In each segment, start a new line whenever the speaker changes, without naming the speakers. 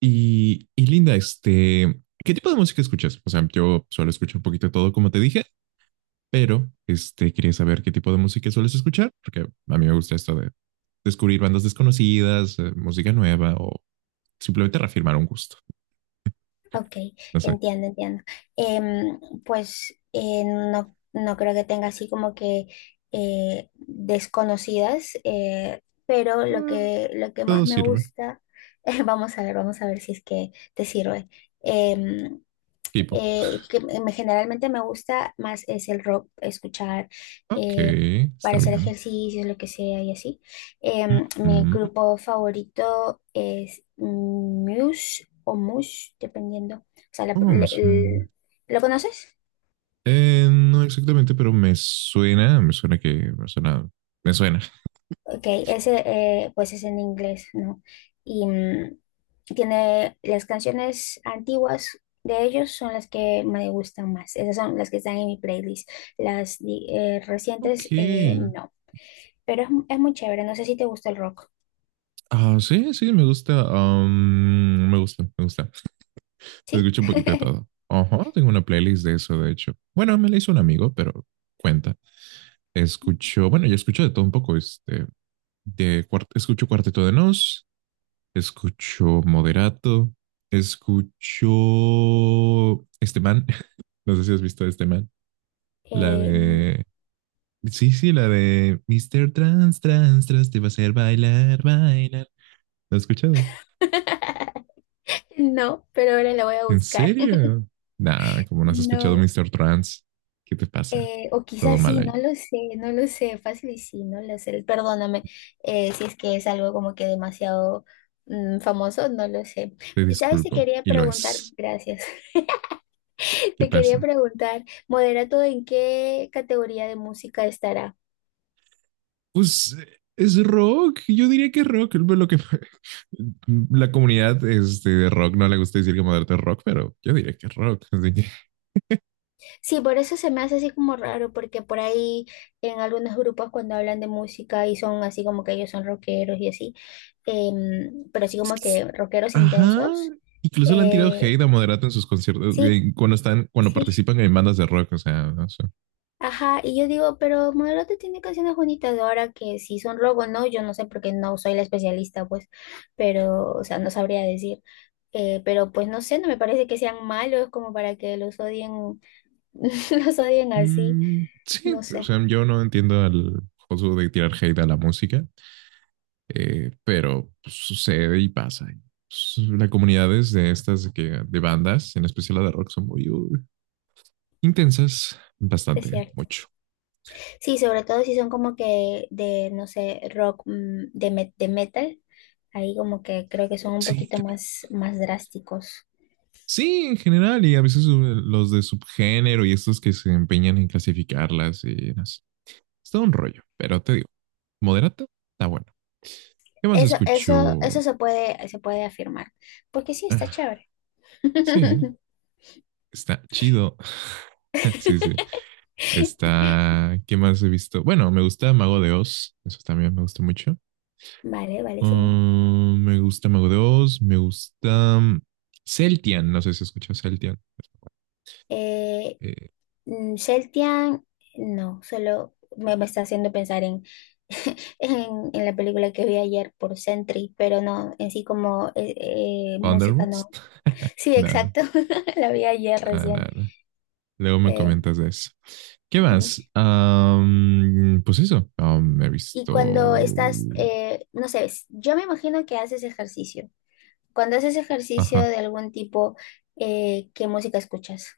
Y Linda, ¿qué tipo de música escuchas? O sea, yo suelo escuchar un poquito de todo, como te dije, pero quería saber qué tipo de música sueles escuchar, porque a mí me gusta esto de descubrir bandas desconocidas, música nueva o simplemente reafirmar un gusto.
Ok,
No sé,
entiendo, entiendo. Em, pues no, no creo que tenga así como que desconocidas, pero lo que más
todo
me
sirve.
gusta, vamos a ver si es que te sirve. Em,
K-pop.
que generalmente me gusta más es el rock, escuchar
Ok,
eh, para
está
hacer
bien.
ejercicios, lo que sea y así. Mi
Mm,
grupo favorito es Muse o Mush, dependiendo. O sea,
¿cómo me suena?
¿lo conoces?
No exactamente, pero me suena que, me suena.
Ok, ese pues es en inglés, ¿no? Y tiene las canciones antiguas. De ellos son las que me gustan más. Esas son las que están en mi playlist. Las
Ok.
recientes, no. Pero es muy chévere. No sé si te gusta el rock.
Ah, sí, sí, me gusta. Me gusta, me gusta.
¿Sí?
Escucho un poquito de todo. Ajá, tengo una playlist de eso, de hecho. Bueno, me la hizo un amigo, pero cuenta. Escucho, bueno, yo escucho de todo un poco. Escucho Cuarteto de Nos, escucho Moderato, escucho este man. No sé si has visto a este man. La
Eh,
de. Sí, sí, la de Mister Trans, te va a hacer bailar. ¿Lo has escuchado?
no, pero ahora la voy a
¿En
buscar.
serio? Nah, como no has escuchado
No,
Mr. Trans, ¿qué te pasa?
o
Todo
quizás
mal
sí,
ahí.
no lo sé, no lo sé, fácil y sí, no lo sé. Perdóname, si es que es algo como que demasiado famoso, no lo sé.
Te
¿Sabes? Te
disculpo.
quería
Y lo
preguntar,
es.
gracias.
¿Qué
Te quería
pasa?
preguntar, ¿Moderato en qué categoría de música estará?
Pues es rock. Yo diría que es rock. Lo que la comunidad de rock no le gusta decir que moderno es rock, pero yo diría que es rock. Así que,
Sí, por eso se me hace así como raro, porque por ahí en algunos grupos cuando hablan de música y son así como que ellos son rockeros y así, pero así
es
como
que
que rockeros
ajá.
intensos,
Incluso le han tirado
eh,
hate a Moderato en sus conciertos
sí,
cuando
sí,
participan en bandas de rock. O sea, no sé.
ajá, y yo digo, pero Moderote tiene canciones bonitas, ahora que si son rock o no, yo no sé porque no soy la especialista, pues, pero, o sea, no sabría decir, pero pues no sé, no me parece que sean malos como para que los odien, los odien así,
Mm, sí,
no
o
sé,
sea, yo no entiendo al juego de tirar hate a la música. Pero pues, sucede y pasa. Pues, las comunidades de de bandas, en especial la de rock, son muy intensas,
es
bastante,
cierto.
mucho.
Sí, sobre todo si son como que de, no sé, rock, de, de metal, ahí como que creo que son un
Sí,
poquito
también.
más, más drásticos.
Sí, en general, y a veces los de subgénero y estos que se empeñan en clasificarlas y así. Es todo un rollo, pero te digo, moderata, está bueno. ¿Qué más
Eso
escucho?
se puede afirmar, porque sí, está
Ah,
chévere.
sí, está chido. Sí, sí. Está. ¿Qué más he visto? Bueno, me gusta Mago de Oz. Eso también me gusta mucho.
Vale, vale, sí.
Ah, me gusta Mago de Oz, me gusta Celtian, no sé si escuchas Celtian.
Eh,
Eh,
Celtian, no, solo me, me está haciendo pensar en, en la película que vi ayer por Sentry, pero no, en sí como música
Thunderbolts.
no. Sí,
Nada,
exacto, la vi ayer
nada,
recién.
nada. Luego me
Eh,
comentas de eso. ¿Qué más? Pues eso. Am, me he
Y
visto.
cuando estás, no sé, yo me imagino que haces ejercicio. Cuando haces ejercicio
Ajá.
de algún tipo, ¿qué música escuchas?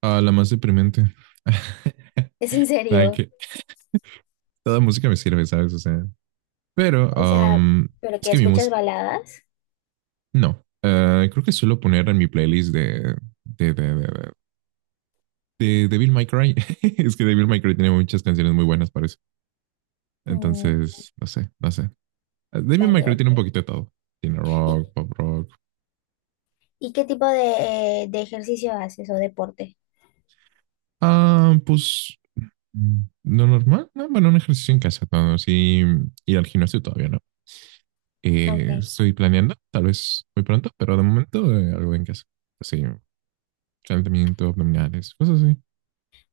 Ah, la más deprimente.
¿Es en
Nada
serio?
que. Toda música me sirve, ¿sabes? O sea. Pero
O sea,
am,
¿pero
es
que
que mi
escuchas
música.
baladas?
No. Creo que suelo poner en mi playlist de, de, de, de, de Devil May Cry. Es que Devil May Cry tiene muchas canciones muy buenas para eso.
Mm,
Entonces, no sé, no sé. Devil May
vale,
Cry tiene un
ok.
poquito de todo. Tiene
¿Y,
rock, pop rock.
y qué tipo de ejercicio haces o deporte?
Ah, pues no normal. No, bueno, un ejercicio en casa. No, sí, ir al gimnasio todavía no.
Ok.
Estoy planeando, tal vez muy pronto, pero de momento algo en casa. Así, calentamiento, abdominales, cosas así.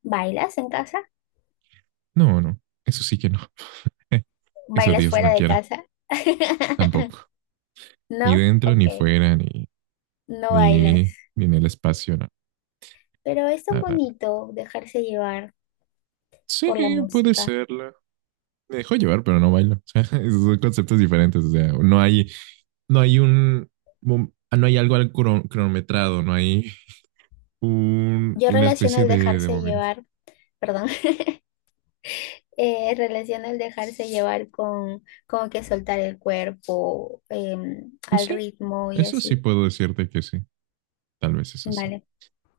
¿Bailas en casa?
No, no, eso sí que no. Eso
¿Bailas
Dios no
fuera de
quiera,
casa?
tampoco. Ni
No,
dentro, ni
ok.
fuera,
No bailas.
ni en el espacio, no.
Pero es
No,
tan
no, no.
bonito dejarse llevar
Sí,
por la
puede
música.
serla. Me dejo llevar, pero no bailo. O sea, esos son conceptos diferentes. O sea, no hay no hay algo al cronometrado, no hay
Yo
una
relaciono
especie
el
de
dejarse
momento.
llevar, perdón, relaciono el dejarse llevar con como que soltar el cuerpo,
Pues
al
sí,
ritmo y
eso sí
así,
puedo decirte que sí. Tal vez eso sí,
¿vale?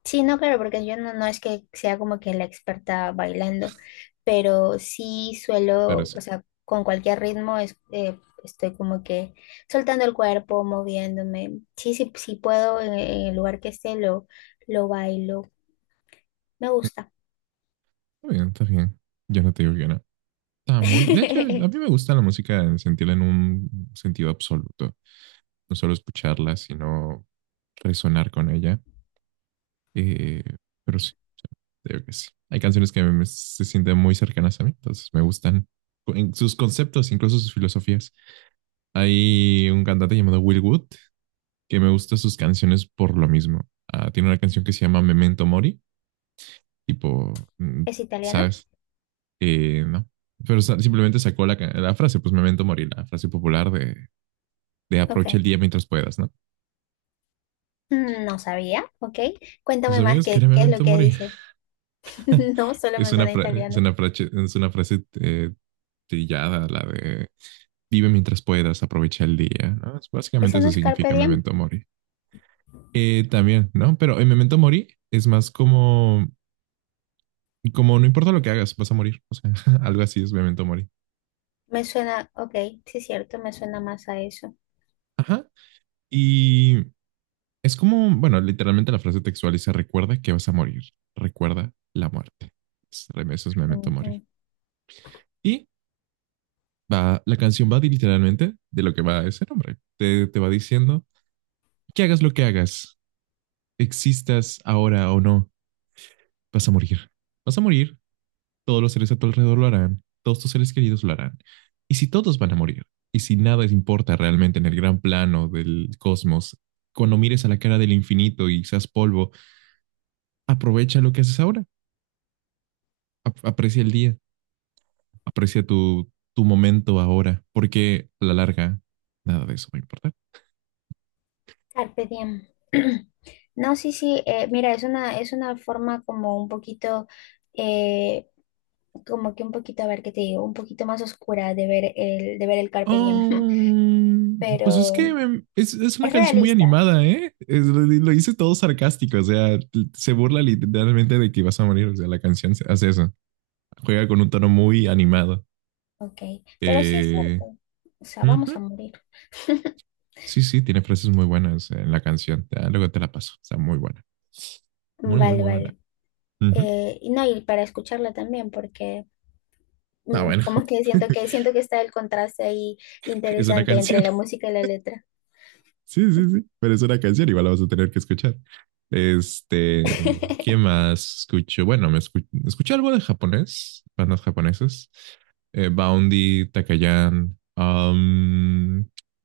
Sí, no, claro, porque yo no, no es que sea como que la experta bailando, pero sí
pero
suelo,
sí.
o sea, con cualquier ritmo es, estoy como que soltando el cuerpo, moviéndome. Sí, sí, sí puedo en el lugar que esté, lo bailo. Me gusta.
Está bien, está bien. Yo no te digo que no. Está muy bien. De hecho, a
¿Es
mí me gusta la música en sentirla en un sentido absoluto. No solo escucharla, sino resonar con ella. Eh, pero sí, creo que sí. Hay canciones se sienten muy cercanas a mí, entonces me gustan en sus conceptos, incluso sus filosofías. Hay un cantante llamado Will Wood que me gusta sus canciones por lo mismo. Ah, tiene una canción que se llama Memento Mori, tipo, mm,
italiano?
¿sabes? No. Simplemente sacó la frase, pues Memento Mori, la frase popular de aprovecha
Ok.
el día mientras puedas, ¿no?
No sabía, ok.
¿No
Cuéntame más
sabías que era
qué, qué es lo
Memento
que
Mori?
dice. No, solo
Es
me suena italiano.
es una frase trillada, la de vive mientras puedas, aprovecha el día, ¿no? Es- básicamente
¿Eso no
eso
es carpe
significa
diem?
Memento Mori. También, ¿no? Pero en Memento Mori es más como, como no importa lo que hagas, vas a morir. O sea, algo así es Memento Mori.
Me suena, ok, sí es cierto, me suena más a eso.
Ajá. Y es como, bueno, literalmente la frase textual dice, recuerda que vas a morir, recuerda la muerte. Es- eso es Memento
Ujú.
Mori. Y va, la canción va literalmente de lo que va ese nombre. Te va diciendo que hagas lo que hagas, existas ahora o no, vas a morir. Vas a morir, todos los seres a tu alrededor lo harán, todos tus seres queridos lo harán. Y si todos van a morir, y si nada importa realmente en el gran plano del cosmos, cuando mires a la cara del infinito y seas polvo, aprovecha lo que haces ahora, aprecia el día, aprecia tu momento ahora, porque a la larga nada de eso va a importar.
Carpe diem. No, sí, sí, mira, es una forma como un poquito, eh, como que un poquito, a ver qué te digo, un poquito más oscura de ver el carpe diem,
Oh, pues es que
pero
es una
es
canción muy
realista,
animada, ¿eh? Es- lo hice todo sarcástico, o sea, se burla literalmente de que vas a morir, o sea, la canción hace eso. Juega con un tono muy animado.
ok, pero sí es
Eh,
cierto, o sea, vamos a
ujú.
morir.
Sí, sí, tiene frases muy buenas en la canción. Ya, luego te la paso. Está muy buena. Muy, muy,
Vale,
muy buena.
vale.
Ujú.
Y no, y para escucharla también, porque
Ah, bueno.
como que siento que siento que está el contraste ahí
Es una
interesante entre
canción.
la música y la letra.
Sí, sí, sí. Pero es una canción. Igual la vas a tener que escuchar. Este, ¿qué más escucho? Bueno, escuché algo de japonés, bandas japonesas. Boundy, Takayan, un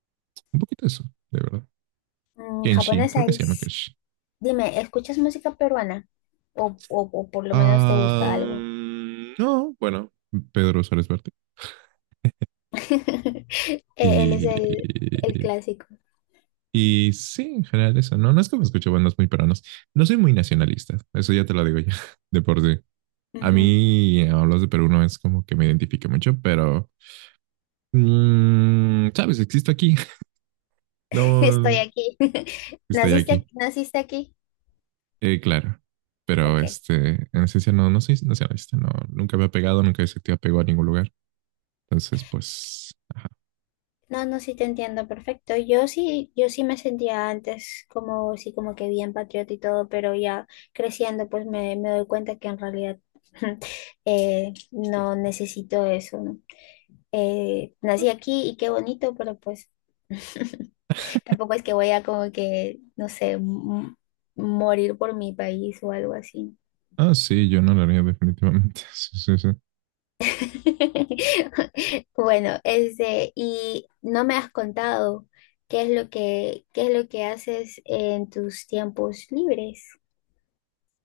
poquito de eso, de verdad. Kenshi,
Japonesa
creo que se llama Kenshi.
dime, ¿escuchas música peruana? O por lo menos te
Ah,
gusta algo.
no, bueno, Pedro Suárez Verte.
Él es el
Y,
clásico.
y sí, en general eso. No, no es que me escuche bandas muy peruanas. No soy muy nacionalista, eso ya te lo digo ya, de por sí. A
Ujú.
mí, hablas de Perú, no es como que me identifique mucho, pero, mm, ¿sabes? Existo aquí.
Estoy
No,
aquí.
estoy aquí.
¿Naciste, naciste aquí?
Claro. Pero
Ok.
este, en esencia no, no soy nacionalista, no, nunca me ha pegado, nunca he sentido apego a ningún lugar. Entonces, pues,
No, no, sí te entiendo perfecto. Yo sí, yo sí me sentía antes como, sí, como que bien patriota y todo, pero ya creciendo, pues me doy cuenta que en realidad no necesito eso, ¿no? Nací aquí y qué bonito, pero pues tampoco es que voy a como que, no sé, morir por mi país o algo así, ¿no?
ah, sí, yo no lo haría definitivamente. Sí, sí, sí.
Bueno, este, y no me has contado qué es lo que, qué es lo que haces en tus tiempos libres.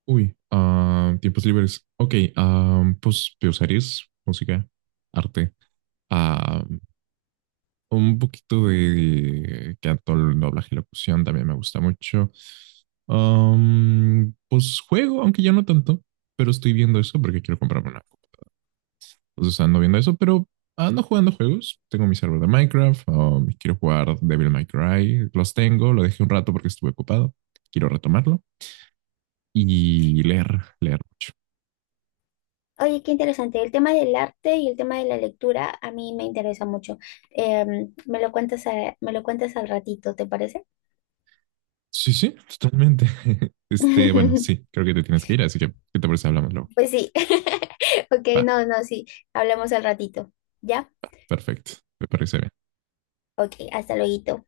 Uy, ah, tiempos libres. Ok, ah, pues veo series, música, arte. Ah, un poquito de canto, doblaje y locución también me gusta mucho. Pues juego, aunque ya no tanto, pero estoy viendo eso porque quiero comprarme una. Compu. Entonces ando viendo eso, pero ando jugando juegos. Tengo mi server de Minecraft, quiero jugar Devil May Cry. Los tengo, lo dejé un rato porque estuve ocupado. Quiero retomarlo. Y leer, leer mucho.
Oye, qué interesante. El tema del arte y el tema de la lectura a mí me interesa mucho. Me lo cuentas me lo cuentas al ratito, ¿te parece?
Sí, sí, totalmente. Este, bueno, sí, creo que te tienes que ir, así que, ¿qué te parece? Hablamos luego.
Pues sí. Ok,
Va,
no, no, sí. Hablamos al ratito. ¿Ya?
perfecto, me parece bien.
Ok, hasta luego.